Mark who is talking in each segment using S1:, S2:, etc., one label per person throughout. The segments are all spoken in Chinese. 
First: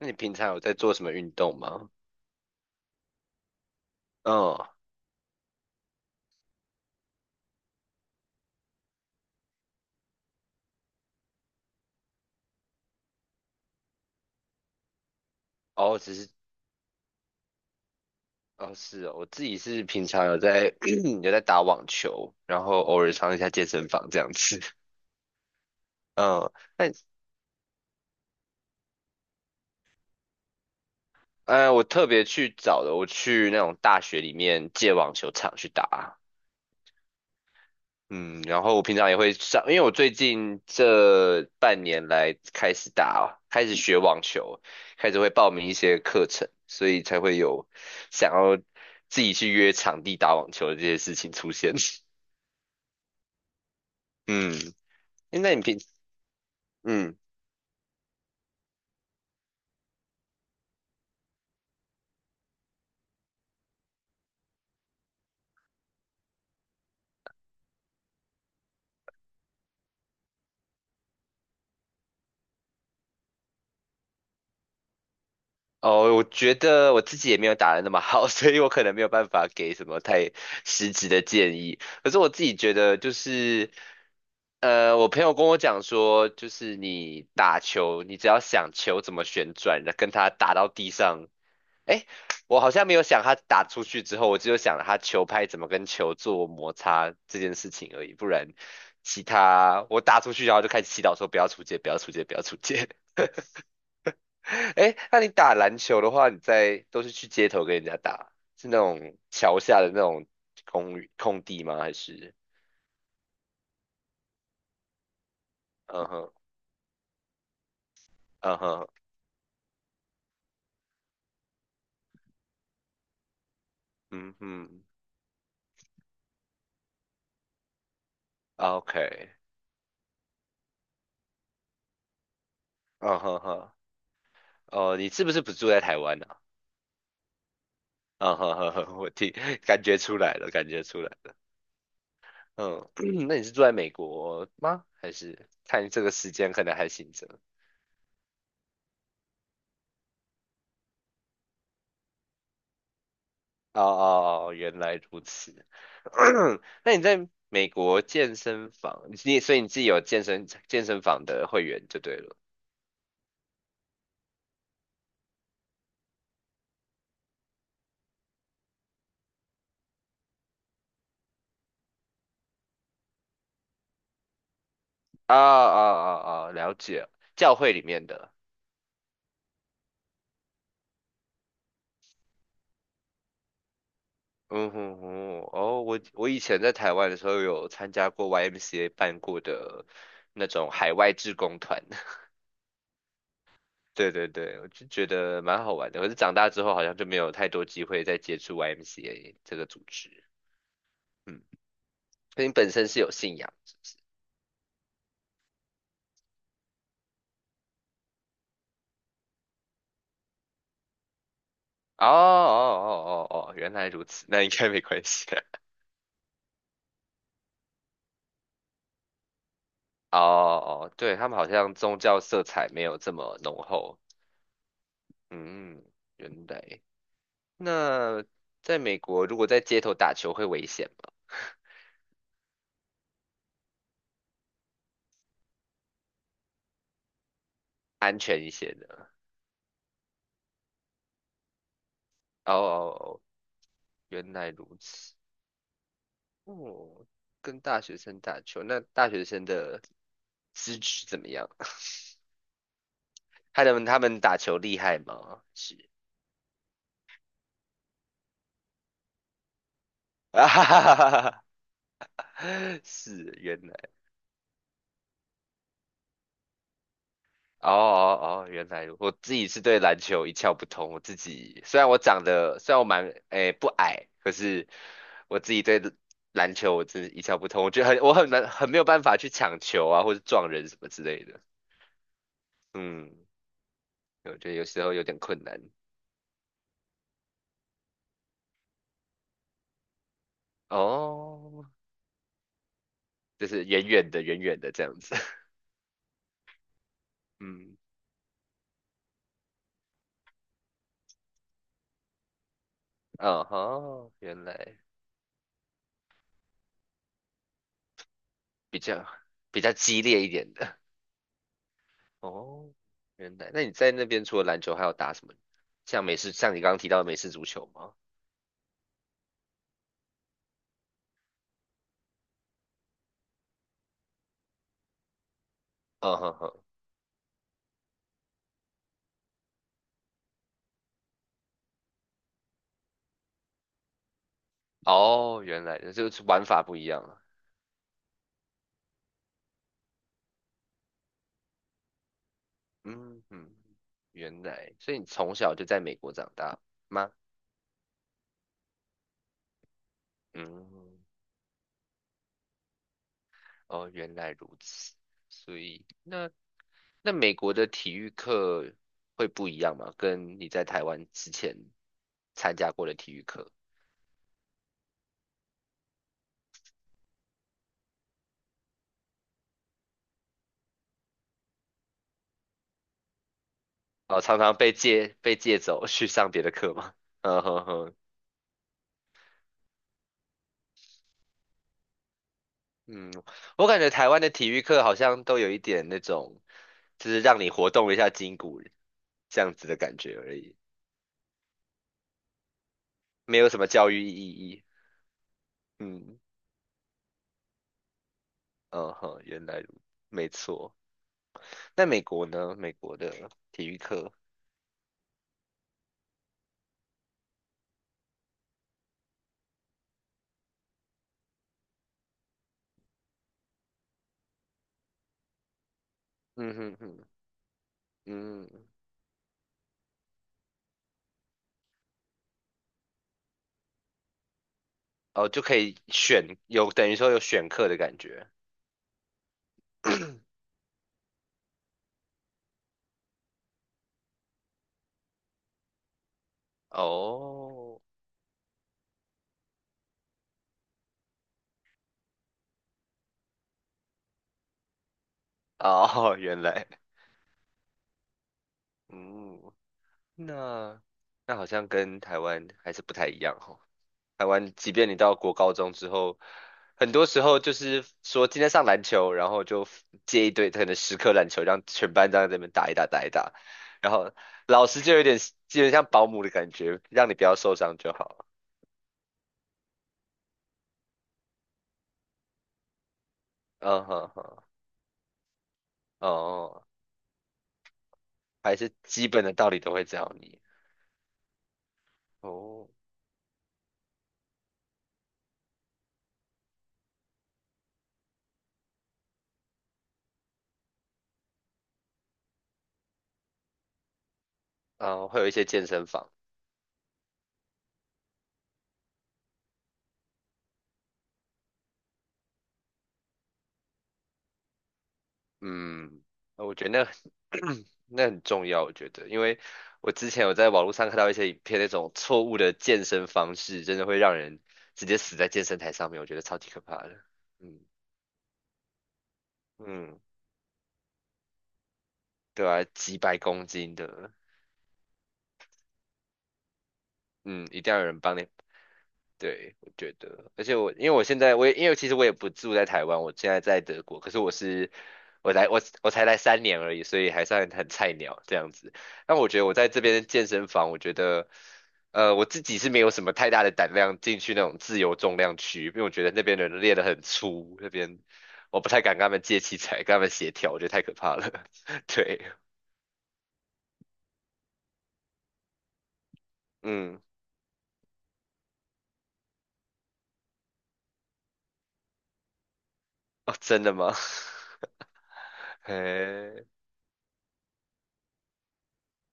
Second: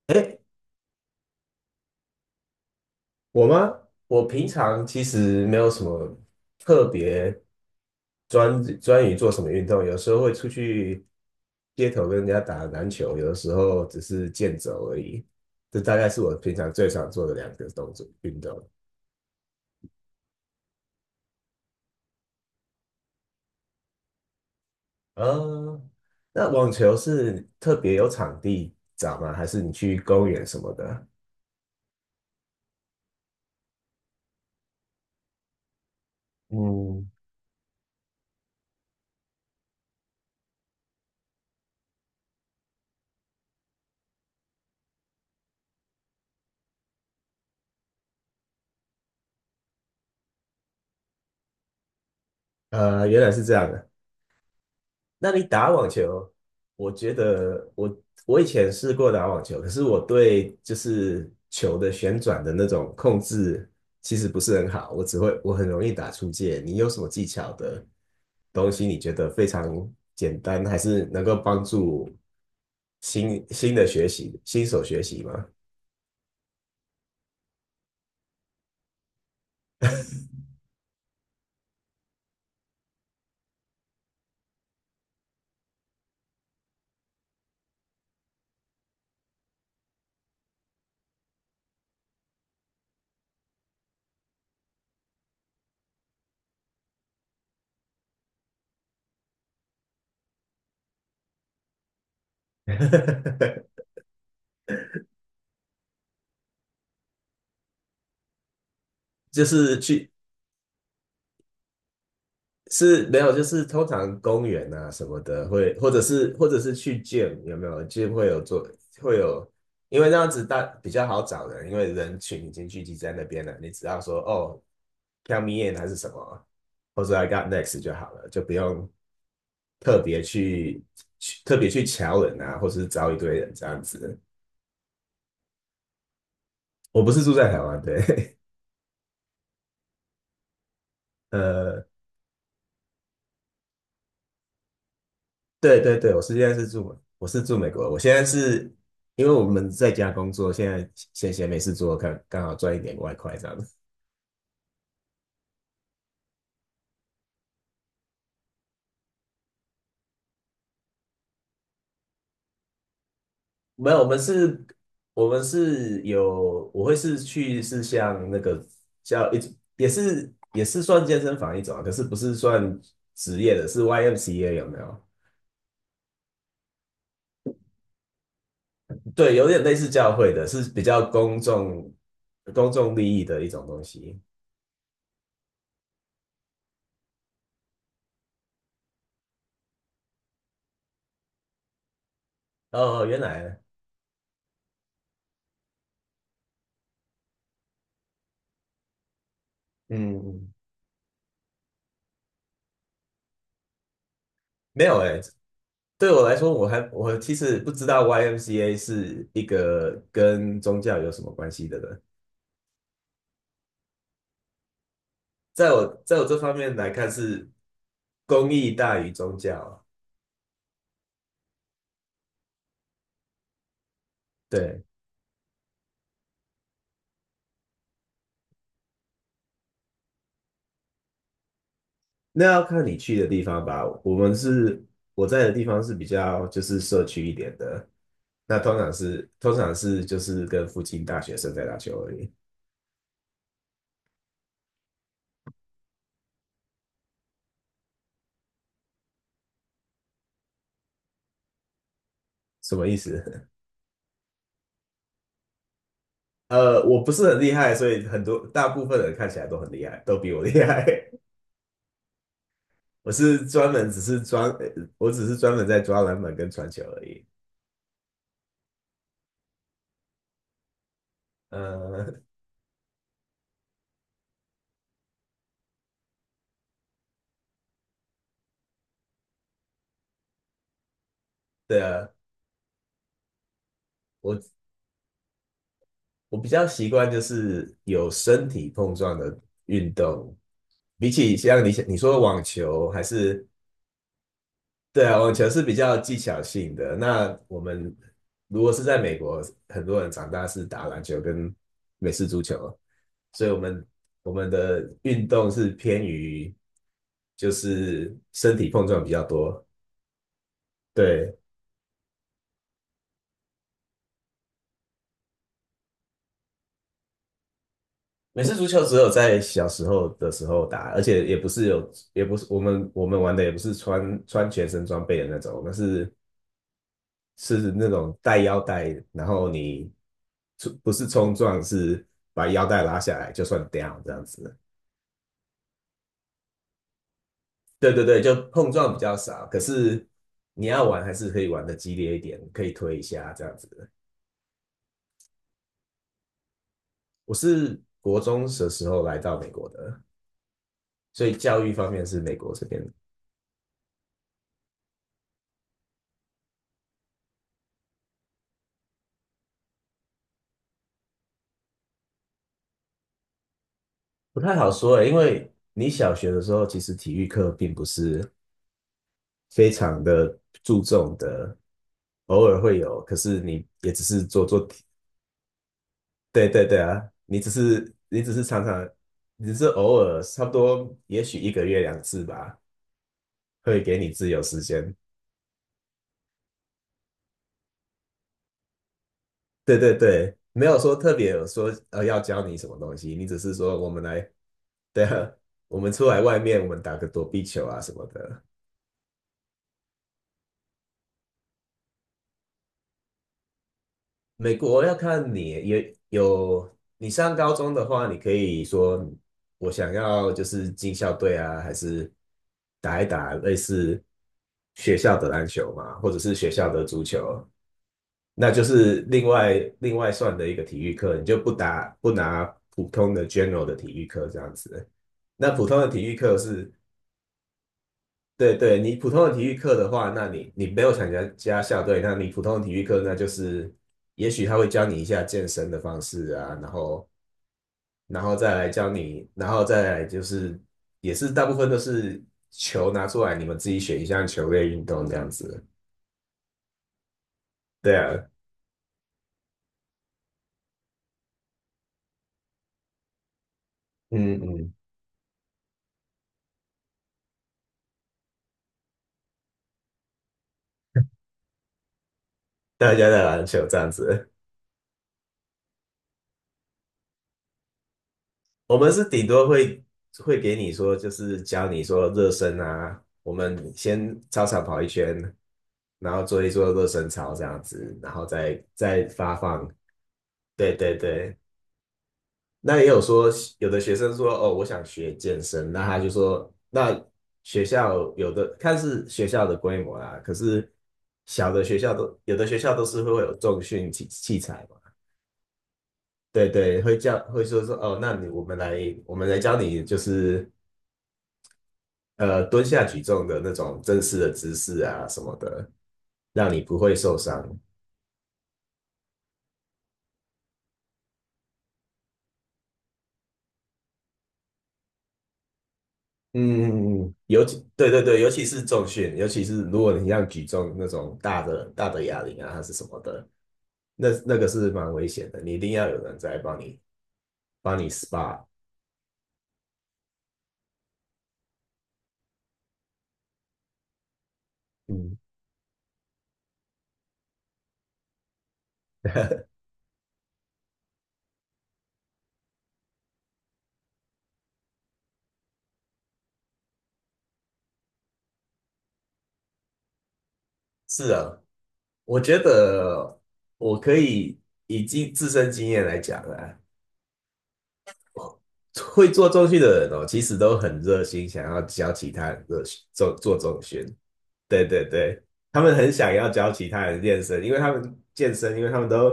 S1: 那你
S2: 哎，
S1: 平常有在做什么运动吗？
S2: 我吗？我平
S1: 嗯。
S2: 常其实没有什么特别专于做什么运动，有时候会出去街头跟人家打篮球，有的时候只是健走而已。这大
S1: 哦，
S2: 概
S1: 只
S2: 是
S1: 是
S2: 我平常最常做的两个动作运动。
S1: 哦，是哦，我自己是平常有在 有在打网球，然后偶尔上一下健身房这样子。
S2: 呃，那
S1: 嗯。
S2: 网
S1: 那
S2: 球是特别有场地找吗？还是你去公园什么的？
S1: 我特别去找的，我去那种大学里面借网球场去打。
S2: 嗯，
S1: 嗯，然后我平常也会上，因为我最近这半年来开始打，开始学网球，开始会报名一些课程，所以才会有想要自己去约场地打网球的这些事情出现。
S2: 原来是这样的。
S1: 嗯。
S2: 那
S1: 诶
S2: 你
S1: 那你
S2: 打
S1: 平，
S2: 网球，我觉
S1: 嗯。
S2: 得我以前试过打网球，可是我对就是球的旋转的那种控制其实不是很好，我只会我很容易打出界。你有什么技巧的东西，你觉得非常简单，还是能够帮助新手学习吗？
S1: 哦，我觉得我自己也没有打的那么好，所以我可能没有办法给什么太实质的建议。可是我自己觉得就是，我朋友跟我讲说，就是你打球，你只要想球怎么旋转，跟它打到地上，诶，我好像没有想它打出去之后，我只有想它球拍怎么跟球做摩擦这件事情而已，不然。其他我打出去，然后就开始祈祷说不要出界，不要出界，不要出界。哎，那你打篮球的话，你在都是去街头跟人家打，是那种
S2: 就
S1: 桥
S2: 是
S1: 下的那
S2: 去
S1: 种公寓空地吗？还是
S2: 是没有，就是通常公园啊什么的会，或者
S1: 嗯哼
S2: 是或者是去 g 有没有 g y 会有
S1: 嗯
S2: 做
S1: 哼
S2: 会有，因为那样子大比较好找人，因为人群已经聚集在那边了，你只要说
S1: 嗯
S2: 哦
S1: 哼
S2: ，count me in 还是什么，或者 I got next 就好了，就不
S1: 啊
S2: 用
S1: ，OK,
S2: 特别去特别去瞧人啊，或是招一
S1: 嗯
S2: 堆
S1: 哼
S2: 人这
S1: 哼。
S2: 样子。
S1: 哦，你是不是不住在台湾呢啊？
S2: 我不是住在台湾，
S1: 嗯
S2: 对，
S1: 哼哼哼，我听感觉出来了，感觉出来 了。
S2: 呃，
S1: 嗯。那你是住在美国吗？还是
S2: 对
S1: 看
S2: 对
S1: 这个
S2: 对，我
S1: 时
S2: 是现
S1: 间
S2: 在
S1: 可
S2: 是
S1: 能
S2: 住
S1: 还
S2: 美，
S1: 行
S2: 我
S1: 着？
S2: 是住美国。我现在是因为我们在家工作，现在闲闲没事做，看刚好赚一点外快这样子。
S1: 哦哦哦，原来如此。那你在美国健身房，你所以你自己有健身房的会员就对了。
S2: 没有，我们是有，我会是像那个叫一也是算健身房一种啊，可是不是算职业的，是 YMCA 有没有？
S1: 啊啊啊啊，了解，教会里面的。
S2: 对，有点类似教会的，是比较公众利益的一种东西。
S1: 嗯哼哼。哦，我以前在台湾的时候有参加过 YMCA 办过的那种海外志工团，
S2: 哦，哦原来，
S1: 对对对，我就觉得蛮好玩的。可是长大之后好像就没有太多机会再接触 YMCA 这个组
S2: 嗯，
S1: 织。
S2: 嗯
S1: 嗯，所以你本身是有信仰。
S2: 没有哎、对我来说，我其实不知道 YMCA 是一个跟宗教有什么关系的呢？
S1: 哦哦哦哦哦，原来如此，那应该没关系啊。
S2: 在我这方面来看，是公益大于宗教啊。
S1: 哦哦，对，他们好像宗教色彩没有这么浓厚。
S2: 对，
S1: 嗯。原来。那在美国，如果在街头打球会危险吗？
S2: 那要看你去的地方吧。我们是我在的地方是比较就是社区一点的，
S1: 安全一
S2: 那
S1: 些
S2: 通常
S1: 的。
S2: 是通常是就是跟附近大学生在打球而已。
S1: 哦哦哦，原来如此。哦，跟大学生打球，那大学生的资质怎么样？
S2: 什么意思？
S1: 他 们他们打球厉害吗？是
S2: 我不是很厉害，所以很多大部分人看起来都很厉害，都比 我
S1: 啊，
S2: 厉
S1: 哈哈
S2: 害。
S1: 哈哈 哈，
S2: 我
S1: 是，
S2: 是
S1: 原
S2: 专
S1: 来。
S2: 门只是专，呃我只是专门在抓篮板跟传球而已。
S1: 哦哦哦，原来如我自己是对篮球一窍不通。我自己虽然我
S2: 嗯，
S1: 长得虽然我蛮诶不矮，可是我自己对篮球我真的一窍不通。我觉得很我很难很没有办法去抢球啊，或者撞人什么之类的。
S2: 对啊，
S1: 嗯，我觉得有
S2: 我
S1: 时候有点困难。
S2: 我比较习惯就是有身体碰撞的运动，比起像
S1: 哦，
S2: 你说的网球还是
S1: 就是远远的远远的这样
S2: 对
S1: 子。
S2: 啊，网球 是比较技巧性的。那我
S1: 嗯。
S2: 们如果是在美国，很多人长大是打篮球跟美式足球，
S1: 哦
S2: 所以我们
S1: 吼，
S2: 我
S1: 原
S2: 们
S1: 来
S2: 的运动是偏于就是身体
S1: 比
S2: 碰撞
S1: 较
S2: 比较
S1: 比
S2: 多。
S1: 较激烈一点的。
S2: 对，
S1: 哦，原来，那你在那边除了篮球还有打什么？像美式，像你刚刚提到的美式足球吗？
S2: 美式足球只有在小时候的时候打，而且也不是有，也不是我们玩的也不是穿全身装备的那种，我们是
S1: 嗯哼哼。
S2: 是那种带腰带，然后你不是冲撞，是把腰带拉下来就算 down 这样子。
S1: 哦，原来，就是玩法不一样了。
S2: 对对对，就碰撞比较少，可是你要玩还是可以玩的激烈一点，可以推一
S1: 嗯
S2: 下这
S1: 嗯，
S2: 样子。
S1: 原来，所以你从小就在美国长大吗？
S2: 我是国中的时候来到美国的，
S1: 嗯。
S2: 所以教育方面是美国这边
S1: 哦，原来如此。所以，那那美国的体育课会不一样吗？跟你在台湾之前参加过的体育课，
S2: 不太好说诶，因为你小学的时候，其实体育课并不是非常的注重的，偶尔会有，可是你也只
S1: 哦，
S2: 是
S1: 常
S2: 做
S1: 常
S2: 做
S1: 被
S2: 体，
S1: 借被借走去上别
S2: 对
S1: 的
S2: 对
S1: 课
S2: 对
S1: 吗？
S2: 啊，你
S1: 嗯
S2: 只
S1: 哼
S2: 是
S1: 哼。
S2: 你只是常常，你只是偶尔，差不多也许一个月2次吧，
S1: 嗯，我感
S2: 会
S1: 觉
S2: 给你
S1: 台湾
S2: 自
S1: 的
S2: 由
S1: 体
S2: 时
S1: 育课好
S2: 间。
S1: 像都有一点那种，就是让你活动一下筋骨这样子的
S2: 对对
S1: 感觉而
S2: 对，
S1: 已，
S2: 没有说特别有说要教你什么东西，你只
S1: 没有
S2: 是
S1: 什么
S2: 说
S1: 教
S2: 我们
S1: 育意
S2: 来，
S1: 义。
S2: 对啊，我们出
S1: 嗯。
S2: 来外面，我们打个躲避球啊什么的。
S1: 嗯哼，原来如没错。那美国呢？美国的体育课，
S2: 美国要看你也有，你上高中的话，你可以说我想要就是进校队啊，还是打一打类似学校的篮球嘛，或者是学
S1: 嗯
S2: 校
S1: 哼
S2: 的
S1: 哼。
S2: 足球，
S1: 嗯。
S2: 那就是另外算的一个体育课，你就不拿普通的 general 的体育课这样子。
S1: 哦，就
S2: 那
S1: 可
S2: 普
S1: 以
S2: 通的体育
S1: 选，
S2: 课是
S1: 有等于说有选课的感觉。
S2: 对对，你普通的体育课的话，那你没有参加校队，那你普通的体育课那就是，也许他会教你一下健身的方式啊，然后
S1: 哦，
S2: 然后再来教你，然后再来就是也是大部分都是球拿出来，你们自己选一项球类运动这样子。
S1: 哦，原来。
S2: 对啊，
S1: 嗯。那那好像跟台湾还是不太一样台
S2: 嗯
S1: 湾，即
S2: 嗯，
S1: 便你到国高中之后，很多时候就是说今天上篮球，然后就借一堆可能10颗篮球，让全班这样在那边打一打
S2: 大
S1: 打一
S2: 家在
S1: 打，
S2: 篮球这样
S1: 然后
S2: 子。
S1: 老师就有点基本像保姆的感觉，让你不要受伤就好。
S2: 我们是顶多会给你说，就是教你说热身啊，我们
S1: 嗯哼
S2: 先
S1: 哼。
S2: 操场跑一圈，
S1: 哦，哦
S2: 然后做一
S1: 哦
S2: 做热身操这样子，然后
S1: 还
S2: 再
S1: 是基
S2: 再
S1: 本的
S2: 发
S1: 道理
S2: 放。
S1: 都会教你。
S2: 对对对，
S1: 哦。
S2: 那也有说有的学生说哦，我想学健身，那他就说那学校有的看是学校的规模啦，可是小的学校都有的学校都是会有重训器材嘛。
S1: 嗯，会有一些健身房。
S2: 对对，会说哦，我们来教你，就是蹲下举重的那种正式的姿势啊什么的，
S1: 嗯，
S2: 让
S1: 我
S2: 你
S1: 觉
S2: 不
S1: 得
S2: 会受
S1: 那
S2: 伤。
S1: 那很重要，我觉得，因为我之前有在网络上看到一些影片，那种错误的健身方式，真的会让人直接死在健身台上面，我觉得超级可
S2: 嗯
S1: 怕的。
S2: 嗯嗯尤
S1: 嗯
S2: 其对对对，尤其是重训，尤其是如果
S1: 嗯，
S2: 你像举重那种大的哑铃
S1: 对
S2: 啊，还
S1: 啊，
S2: 是什
S1: 几
S2: 么
S1: 百
S2: 的，
S1: 公斤
S2: 那
S1: 的，
S2: 那个是蛮危险的，你一定要有人在帮你
S1: 嗯，一定
S2: 帮
S1: 要有
S2: 你
S1: 人帮你
S2: SPA。
S1: 对，我觉得，而且我因为我现在我也因为其实我也不住在台湾，我现在在德国，可是我是
S2: 嗯，
S1: 我来我才来3年而已，所以还算很菜鸟这样子。但我觉得我在这边的健身房，我觉得我自己是没有什么太大的胆量进去那种自由重量区，因为我觉得那边的人练得很粗，那边我不太敢跟他们借器材，跟他们协调，我觉得太可
S2: 是
S1: 怕了。
S2: 啊，我
S1: 对。
S2: 觉得我可以以经自身经验来讲啊，
S1: 嗯。
S2: 会做重训的人哦，其实都很热心，想要教其他人做
S1: 哦，
S2: 做重
S1: 真的
S2: 训。
S1: 吗？
S2: 对对对，他们很想要
S1: 嘿，
S2: 教其他人健身，因为他们都，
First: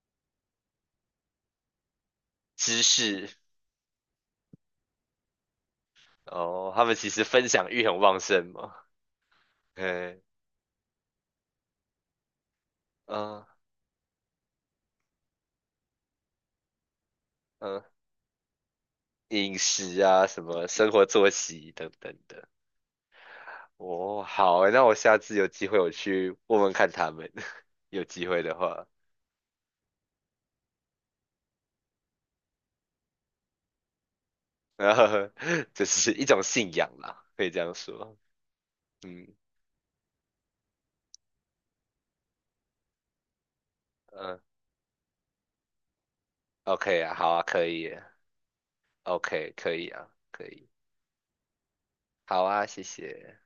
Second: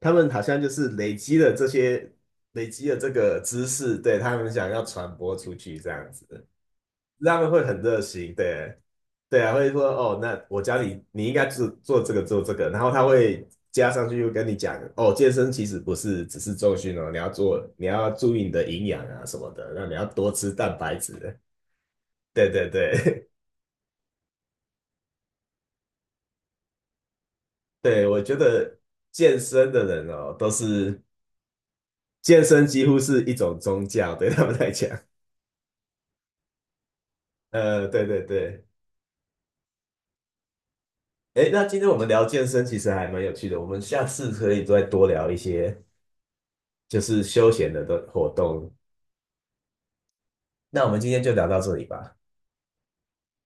S2: 他们好像就是累
S1: 知
S2: 积了这
S1: 识。
S2: 个知识，对，他们想要传播出去这样子，
S1: 哦，他们其实
S2: 他
S1: 分
S2: 们会
S1: 享
S2: 很
S1: 欲
S2: 热
S1: 很旺
S2: 心，
S1: 盛
S2: 对，
S1: 嘛，
S2: 对啊，会说哦，
S1: 嗯
S2: 那我教你，你应该做做这个，然后他
S1: 嗯
S2: 会加上去又跟你讲，哦，健身其实不是只是重训哦，你要做，
S1: 嗯，
S2: 你要注意你的营养啊什么
S1: 饮
S2: 的，那你
S1: 食
S2: 要
S1: 啊，
S2: 多
S1: 什
S2: 吃
S1: 么
S2: 蛋
S1: 生
S2: 白
S1: 活
S2: 质，
S1: 作息等等的。
S2: 对对对，
S1: 哦，好欸那我下次有机会我去问问看他们，有
S2: 对，我
S1: 机
S2: 觉
S1: 会的
S2: 得
S1: 话，
S2: 健身的人哦，都是健身几乎是一种宗教，对他们来讲。
S1: 然后 这是一种信仰啦，可以这样
S2: 对
S1: 说。
S2: 对对。
S1: 嗯
S2: 诶，那今天我们聊健身其实还蛮有趣的，我们下次
S1: 嗯
S2: 可以再多聊一些
S1: ，OK
S2: 就
S1: 啊，
S2: 是
S1: 好啊，
S2: 休
S1: 可
S2: 闲的
S1: 以
S2: 的活动。
S1: OK 可以啊，可以，
S2: 那我们今天就聊到这里吧。
S1: 好啊，谢谢。